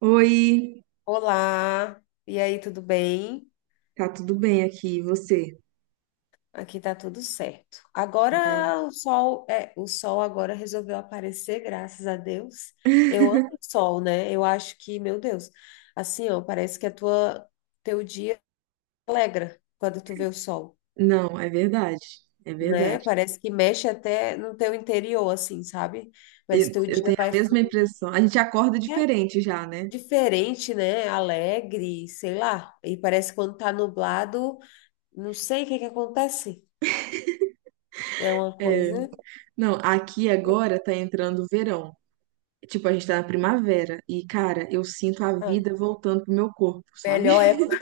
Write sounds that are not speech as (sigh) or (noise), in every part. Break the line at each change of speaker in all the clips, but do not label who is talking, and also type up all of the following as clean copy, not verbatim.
Oi,
Olá, e aí, tudo bem?
tá tudo bem aqui, e você?
Aqui tá tudo certo. Agora o sol, é, o sol agora resolveu aparecer, graças a Deus. Eu amo
(laughs)
o sol, né? Eu acho que, meu Deus, assim, ó, parece que a tua teu dia alegra quando tu vê o sol,
Não, é verdade, é
né?
verdade.
Parece que mexe até no teu interior, assim, sabe? Parece Mas
Eu,
teu
eu
dia
tenho a
vai
mesma
fluir,
impressão. A gente acorda
é
diferente já, né?
diferente, né? Alegre, sei lá. E parece que quando tá nublado, não sei o que que acontece. É uma
É.
coisa.
Não, aqui agora tá entrando o verão. Tipo, a gente tá na primavera e, cara, eu sinto a
Ah,
vida voltando pro meu corpo, sabe?
melhor é
(laughs)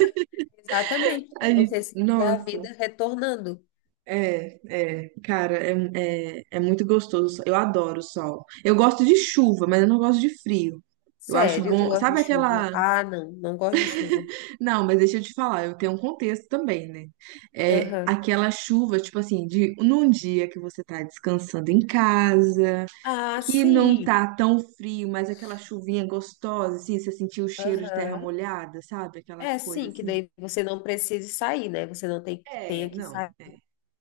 Exatamente.
A
É você
gente,
sentir a
nossa,
vida retornando.
é, cara, é muito gostoso. Eu adoro o sol. Eu gosto de chuva, mas eu não gosto de frio. Eu acho
Sério, tu
bom.
gosta de
Sabe
chuva?
aquela
Ah, não, não gosto de chuva.
Não, mas deixa eu te falar, eu tenho um contexto também, né? É
Aham.
aquela chuva, tipo assim, de num dia que você tá descansando em casa,
Ah,
que não
sim.
tá tão frio, mas aquela chuvinha gostosa, assim, você sentiu o cheiro de terra
Aham.
molhada, sabe? Aquela
É,
coisa
sim, que
assim.
daí você não precise sair, né? Você não tem que tenha
É,
que
não,
sair.
é.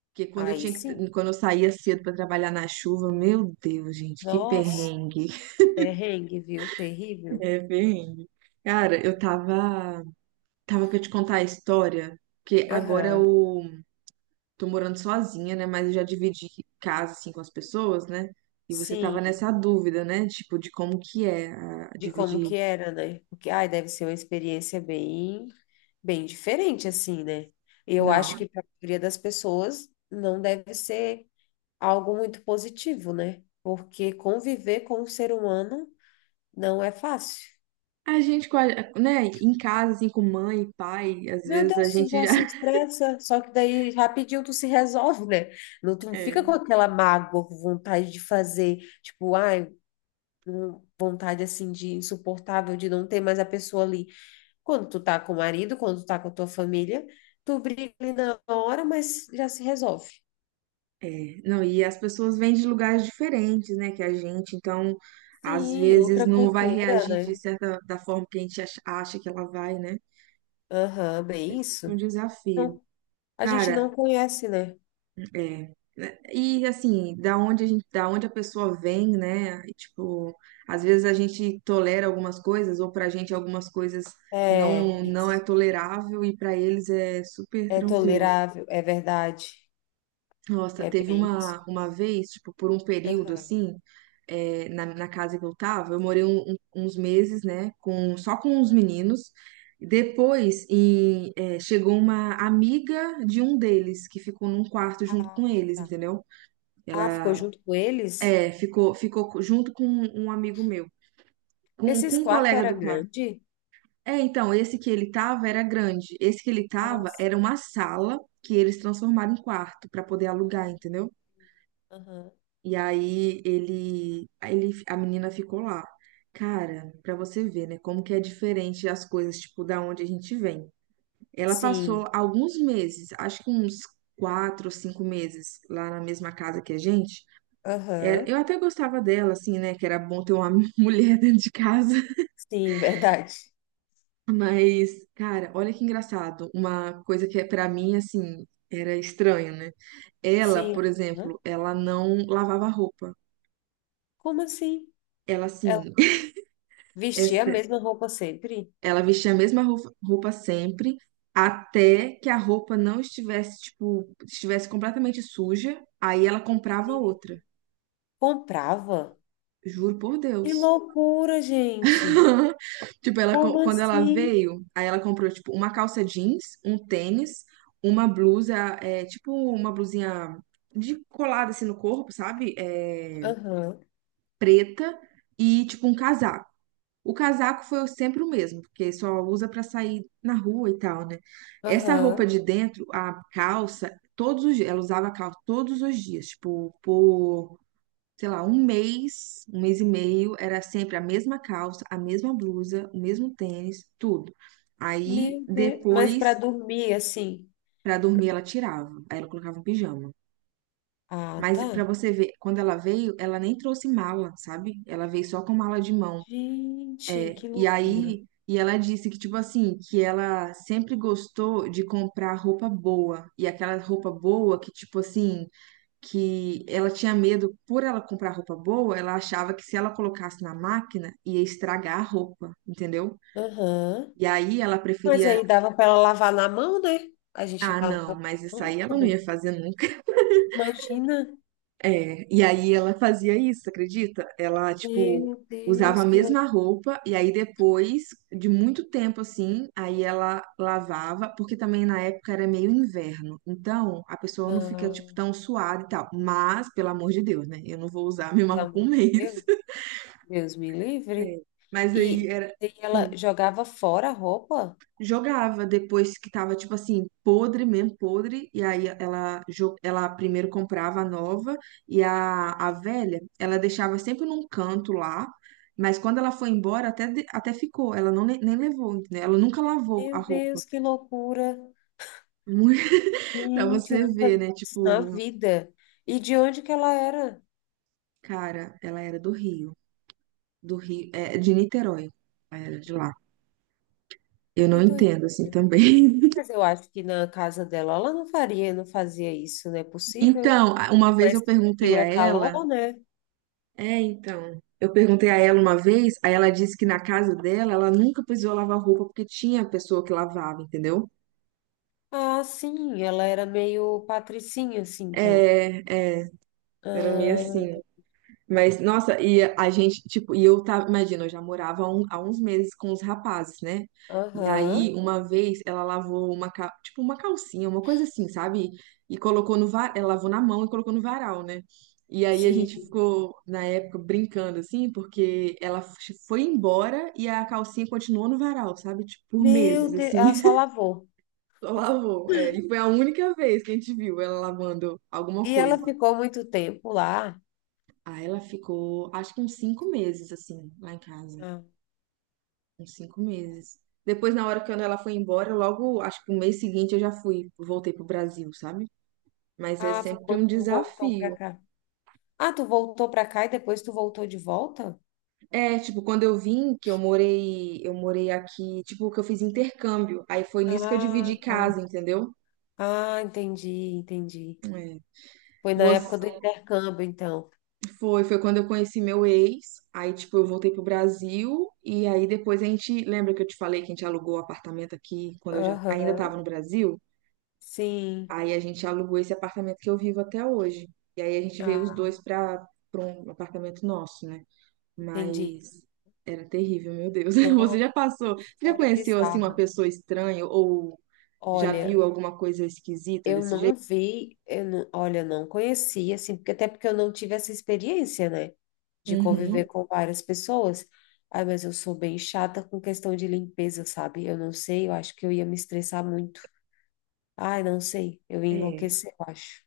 Porque
Aí sim.
quando eu saía cedo pra trabalhar na chuva, meu Deus, gente, que
Nossa,
perrengue.
perrengue, viu? Terrível.
É, perrengue. Cara, eu tava para te contar a história, porque agora
Aham.
o tô morando sozinha, né? Mas eu já dividi casa, assim, com as pessoas, né? E você tava
Sim.
nessa dúvida, né? Tipo, de como que é
de como
dividir.
que era, né? Porque, ai, deve ser uma experiência bem diferente, assim, né? Eu
Não.
acho que para a maioria das pessoas não deve ser algo muito positivo, né? Porque conviver com um ser humano não é fácil.
A gente, com a- Né? Em casa, assim, com mãe e pai, às
Meu
vezes a
Deus, tu
gente
já
já.
se
(laughs)
estressa, só que daí rapidinho tu se resolve, né? Não, tu não fica com
É.
aquela mágoa, com vontade de fazer, tipo, ai, vontade assim de insuportável de não ter mais a pessoa ali. Quando tu tá com o marido, quando tu tá com a tua família, tu briga ali na hora, mas já se resolve.
É. Não, e as pessoas vêm de lugares diferentes, né? Que a gente, então, às
Sim,
vezes
outra
não vai
cultura,
reagir de
né?
certa da forma que a gente acha que ela vai, né?
Aham, bem
É. Um
isso.
desafio.
Não, a gente não
Cara,
conhece, né?
é, né? E assim, da onde a pessoa vem, né? E, tipo, às vezes a gente tolera algumas coisas, ou pra gente algumas coisas
É
não é
isso.
tolerável e pra eles é super
É
tranquilo.
tolerável, é verdade.
Nossa,
É
teve
bem isso.
uma vez, tipo, por um período
Aham,
assim, na casa que eu tava, eu morei uns meses, né, com só com os
aham.
meninos. Depois, chegou uma amiga de um deles que ficou num quarto junto com
Ah,
eles,
tá.
entendeu?
Ah, ficou
Ela
junto com eles?
É, ficou junto com um amigo meu, com
Esses
um
quartos
colega
era
do quarto.
grande?
É, então, esse que ele tava era grande. Esse que ele
Ah,
tava
sim.
era uma sala que eles transformaram em quarto para poder alugar,
Ah,
entendeu?
aham.
E aí a menina ficou lá. Cara, para você ver, né, como que é diferente as coisas, tipo, da onde a gente vem. Ela passou
Sim.
alguns meses, acho que uns 4 ou 5 meses lá na mesma casa que a gente. É,
Aham.
eu até gostava dela, assim, né? Que era bom ter uma (laughs) mulher dentro de casa.
Sim, (laughs) verdade.
Mas, cara, olha que engraçado. Uma coisa que, é pra mim, assim, era estranha, né? Ela,
Sim.
por
Hã?
exemplo, ela não lavava roupa.
Como assim?
Ela,
É,
assim, (laughs)
vestia a
essa-
mesma roupa sempre?
ela vestia a mesma roupa sempre, até que a roupa não estivesse, tipo, estivesse completamente suja. Aí ela comprava
E
outra.
comprava?
Juro por
Que
Deus.
loucura, gente!
(laughs) Tipo,
Como
quando ela
assim?
veio, aí ela comprou, tipo, uma calça jeans, um tênis, uma blusa, tipo, uma blusinha de colada, assim, no corpo, sabe? É,
Aham,
preta e, tipo, um casaco. O casaco foi sempre o mesmo, porque só usa pra sair na rua e tal, né? Essa roupa
aham.
de dentro, a calça, todos os dias, ela usava a calça todos os dias, tipo, por sei lá, um mês e meio, era sempre a mesma calça, a mesma blusa, o mesmo tênis, tudo. Aí
Meu Deus. Mas
depois,
para dormir, assim.
pra dormir, ela tirava, aí ela colocava um pijama.
Ah,
Mas
tá.
pra você ver, quando ela veio, ela nem trouxe mala, sabe? Ela veio só com mala de mão.
Gente, que
E
loucura.
aí, ela disse que, tipo assim, que ela sempre gostou de comprar roupa boa. E aquela roupa boa que, tipo assim, que ela tinha medo, por ela comprar roupa boa, ela achava que se ela colocasse na máquina, ia estragar a roupa, entendeu?
Aham.
E aí ela
Mas
preferia,
aí dava para ela lavar na mão, né? A gente
ah, não,
lavou
mas
na
isso
mão
aí ela não
também.
ia fazer nunca. (laughs)
Imagina.
É, e aí ela fazia isso, acredita? Ela, tipo,
Meu
usava a
Deus, que
mesma
loucura.
roupa e aí depois de muito tempo assim, aí ela lavava, porque também na época era meio inverno. Então, a pessoa não fica tipo
Ah,
tão suada e tal. Mas, pelo amor de Deus, né? Eu não vou usar a mesma
pelo
roupa um (laughs)
amor de
mês.
Deus. Deus me livre.
É, mas aí
E,
era.
e ela
hum,
jogava fora a roupa?
Jogava depois que tava, tipo assim, podre mesmo, podre. E aí ela primeiro comprava a nova e a velha, ela deixava sempre num canto lá. Mas quando ela foi embora, até ficou. Ela não, nem levou, entendeu? Ela nunca lavou a
Meu
roupa.
Deus, que
(laughs)
loucura.
Muito- Pra
Gente,
você
nunca
ver,
vi
né?
isso na
Tipo,
vida. E de onde que ela era?
cara, ela era do Rio. Do Rio, é, de Niterói. Ela era de lá. Eu
Que
não
doido.
entendo, assim, também. (laughs)
Mas eu acho que na casa dela ela não faria, não fazia isso, não é possível.
Então, uma vez eu
Mas
perguntei
Rio
a
é
ela.
calor, né?
É, então. Eu perguntei a ela uma vez, aí ela disse que na casa dela ela nunca precisou lavar roupa porque tinha pessoa que lavava, entendeu?
Ah, sim, ela era meio patricinha, assim, então.
É, é, era meio
Ah, ent-
assim. Mas, nossa, e eu tava, imagina, eu já morava há uns meses com os rapazes, né? E
Aham,
aí, uhum. Uma vez, ela lavou tipo, uma calcinha, uma coisa assim, sabe? E colocou no varal, ela lavou na mão e colocou no varal, né? E aí a
sim.
gente ficou, na época, brincando, assim, porque ela foi embora e a calcinha continuou no varal, sabe? Tipo, por
Meu
meses,
Deus,
assim,
ela só
(laughs)
lavou.
só lavou. É, e foi a única vez que a gente viu ela lavando alguma
E ela
coisa.
ficou muito tempo lá.
Ah, ela ficou, acho que uns 5 meses, assim, lá em casa.
Ah,
Uns cinco meses. Depois, na hora que ela foi embora, logo, acho que no mês seguinte eu já fui, voltei pro Brasil, sabe? Mas é
ah, foi
sempre um
quando tu voltou pra
desafio.
cá. Ah, tu voltou pra cá e depois tu voltou de volta?
É, tipo, quando eu vim, que eu morei aqui, tipo, que eu fiz intercâmbio. Aí foi nisso que eu
Ah,
dividi
tá.
casa, entendeu?
Ah, entendi.
É.
Foi na
Você,
época do intercâmbio, então.
foi quando eu conheci meu ex. Aí, tipo, eu voltei pro Brasil. E aí depois a gente, lembra que eu te falei que a gente alugou o apartamento aqui quando eu já ainda tava
Aham,
no Brasil?
sim.
Aí a gente alugou esse apartamento que eu vivo até hoje. E aí a gente veio os
Ah,
dois para um apartamento nosso, né?
entendi.
Mas era terrível, meu Deus. (laughs) Você
Nossa,
já
que
passou? Você já
história
conheceu assim uma
bizarra.
pessoa estranha ou já
Olha,
viu alguma coisa esquisita
eu
desse
não
jeito?
vi, eu não, olha, não conheci, assim, porque até porque eu não tive essa experiência, né? De conviver
Uhum.
com várias pessoas. Ai, mas eu sou bem chata com questão de limpeza, sabe? Eu não sei, eu acho que eu ia me estressar muito. Ai, não sei, eu ia
É.
enlouquecer, eu acho.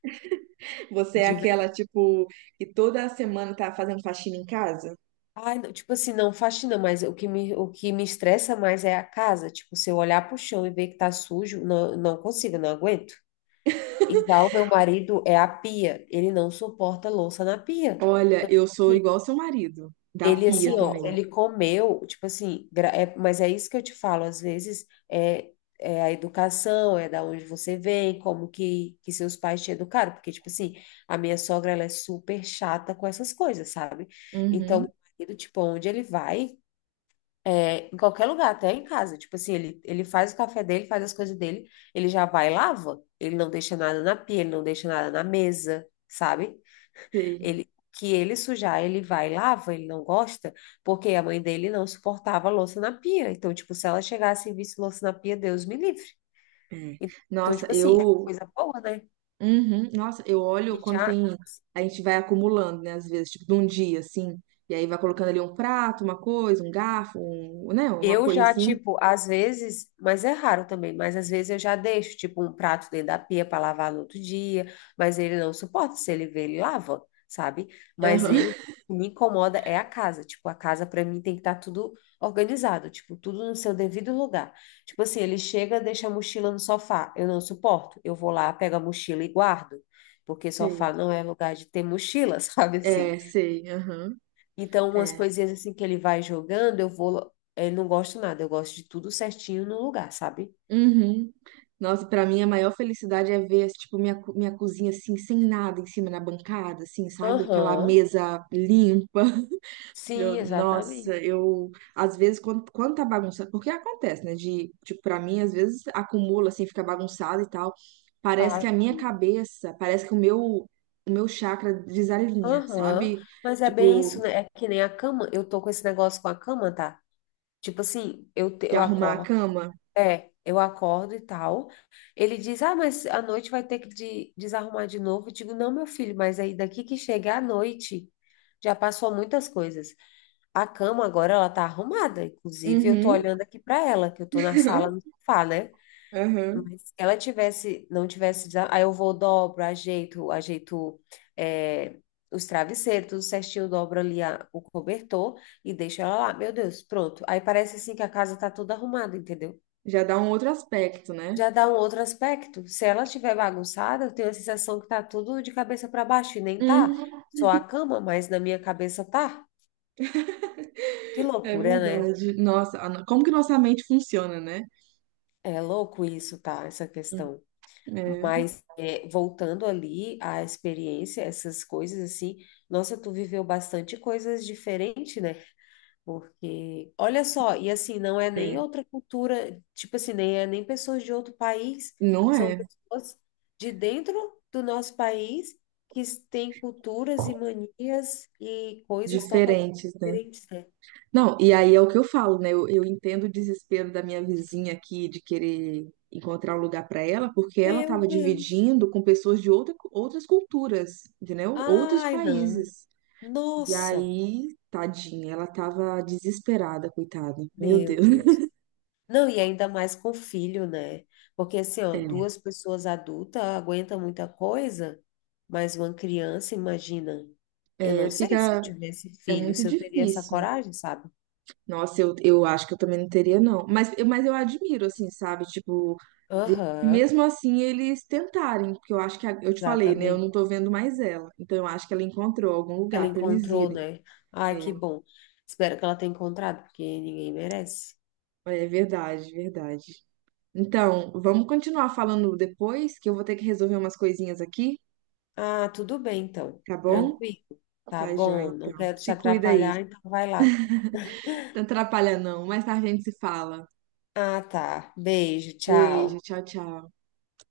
Você é aquela, tipo, que toda semana tá fazendo faxina em casa?
Ai, não, tipo assim, não faxina, mas o que me estressa mais é a casa. Tipo, se eu olhar pro chão e ver que tá sujo, não, não consigo, não aguento. Então, meu marido é a pia. Ele não suporta louça na pia.
Olha,
Então,
eu sou igual seu marido, da
ele,
pia
assim,
também.
ó, ele comeu, tipo assim, mas é isso que eu te falo, às vezes é, é a educação, é da onde você vem, que seus pais te educaram. Porque, tipo assim, a minha sogra, ela é super chata com essas coisas, sabe? Então, meu
Uhum,
marido, tipo, onde ele vai. É, em qualquer lugar, até em casa. Tipo assim, ele faz o café dele, faz as coisas dele, ele já vai e lava. Ele não deixa nada na pia, ele não deixa nada na mesa, sabe?
sei.
Ele, que ele sujar, ele vai e lava, ele não gosta, porque a mãe dele não suportava louça na pia. Então, tipo, se ela chegasse e visse louça na pia, Deus me livre.
É.
Então,
Nossa,
tipo assim, é uma
eu
coisa boa, né?
uhum. Nossa, eu olho
E
quando
já
tem. A gente vai acumulando, né? Às vezes, tipo, de um dia, assim. E aí vai colocando ali um prato, uma coisa, um garfo, né? Uma
Eu
coisa
já,
assim.
tipo, às vezes, mas é raro também, mas às vezes eu já deixo, tipo, um prato dentro da pia para lavar no outro dia, mas ele não suporta, se ele vê, ele lava, sabe? Mas
Aham.
eu, o que
(laughs)
me incomoda é a casa, tipo, a casa para mim tem que estar tudo organizado, tipo, tudo no seu devido lugar. Tipo assim, ele chega, deixa a mochila no sofá, eu não suporto, eu vou lá, pego a mochila e guardo, porque
Sei.
sofá não é lugar de ter mochila, (laughs) sabe assim?
É, sei. Aham.
Então, umas
É.
coisinhas assim que ele vai jogando, eu vou. Ele não gosto nada, eu gosto de tudo certinho no lugar, sabe?
Uhum. Nossa, pra mim a maior felicidade é ver, tipo, minha cozinha assim, sem nada em cima na bancada, assim, sabe? Aquela
Aham.
mesa limpa.
Sim,
Nossa,
exatamente.
eu às vezes quando tá bagunçado, porque acontece, né? De, tipo, pra mim, às vezes acumula assim, fica bagunçado e tal. Parece que
Ah,
a minha cabeça, parece que o meu chakra desalinha,
aham.
sabe?
Mas é bem isso,
Tipo,
né? É que nem a cama. Eu tô com esse negócio com a cama, tá? Tipo assim,
de
eu
arrumar a
acordo.
cama.
É, eu acordo e tal. Ele diz, ah, mas à noite vai ter desarrumar de novo. Eu digo, não, meu filho, mas aí daqui que chega à noite, já passou muitas coisas. A cama agora ela tá arrumada, inclusive eu tô
Uhum,
olhando aqui para ela, que eu tô na sala no
(laughs)
sofá, né?
aham.
Mas se ela tivesse, não tivesse, aí eu vou dobro, ajeito é, os travesseiros, tudo certinho, dobro ali o cobertor e deixo ela lá. Meu Deus, pronto. Aí parece assim que a casa tá toda arrumada, entendeu?
Já dá um outro aspecto, né?
Já dá um outro aspecto. Se ela estiver bagunçada, eu tenho a sensação que tá tudo de cabeça para baixo e nem tá.
Uhum.
Só a cama, mas na minha cabeça tá. Que
(laughs) É
loucura, né?
verdade. Nossa, a no- como que nossa mente funciona, né?
É louco isso, tá? Essa questão.
É,
Mas é, voltando ali à experiência, essas coisas assim, nossa, tu viveu bastante coisas diferentes, né? Porque, olha só, e assim, não é nem
é.
outra cultura, tipo assim, nem pessoas de outro país,
Não
são
é?
pessoas de dentro do nosso país que têm culturas e manias e coisas totalmente
Diferentes, né?
diferentes, né?
Não, e aí é o que eu falo, né? Eu entendo o desespero da minha vizinha aqui de querer encontrar um lugar para ela, porque ela
Meu
estava
Deus.
dividindo com pessoas de outras culturas, entendeu? Outros
Ai, não.
países. E
Nossa,
aí, tadinha, ela estava desesperada, coitada. Meu
meu
Deus.
Deus. Não, e ainda mais com filho, né? Porque assim, ó, duas
(laughs)
pessoas adultas aguentam muita coisa, mas uma criança, imagina. Eu não
É,
sei se eu tivesse
é
filho,
muito
se eu teria essa
difícil.
coragem, sabe?
Nossa, eu acho que eu também não teria, não. Mas, eu admiro, assim, sabe? Tipo,
Aham,
mesmo assim eles tentarem, porque eu acho que, eu te falei, né? Eu
exatamente.
não tô vendo mais ela. Então eu acho que ela encontrou algum
Ela
lugar pra eles
encontrou,
irem.
né? Ai,
É,
que bom. Espero que ela tenha encontrado, porque ninguém merece.
é verdade, verdade. Então, vamos continuar falando depois, que eu vou ter que resolver umas coisinhas aqui,
Ah, tudo bem, então.
tá bom?
Tranquilo. Tá
Tá, joia,
bom, não
então.
quero te
Se cuida aí.
atrapalhar, então vai lá.
Não atrapalha, não. Mais tarde a gente se fala.
Ah, tá. Beijo,
Beijo,
tchau.
tchau, tchau.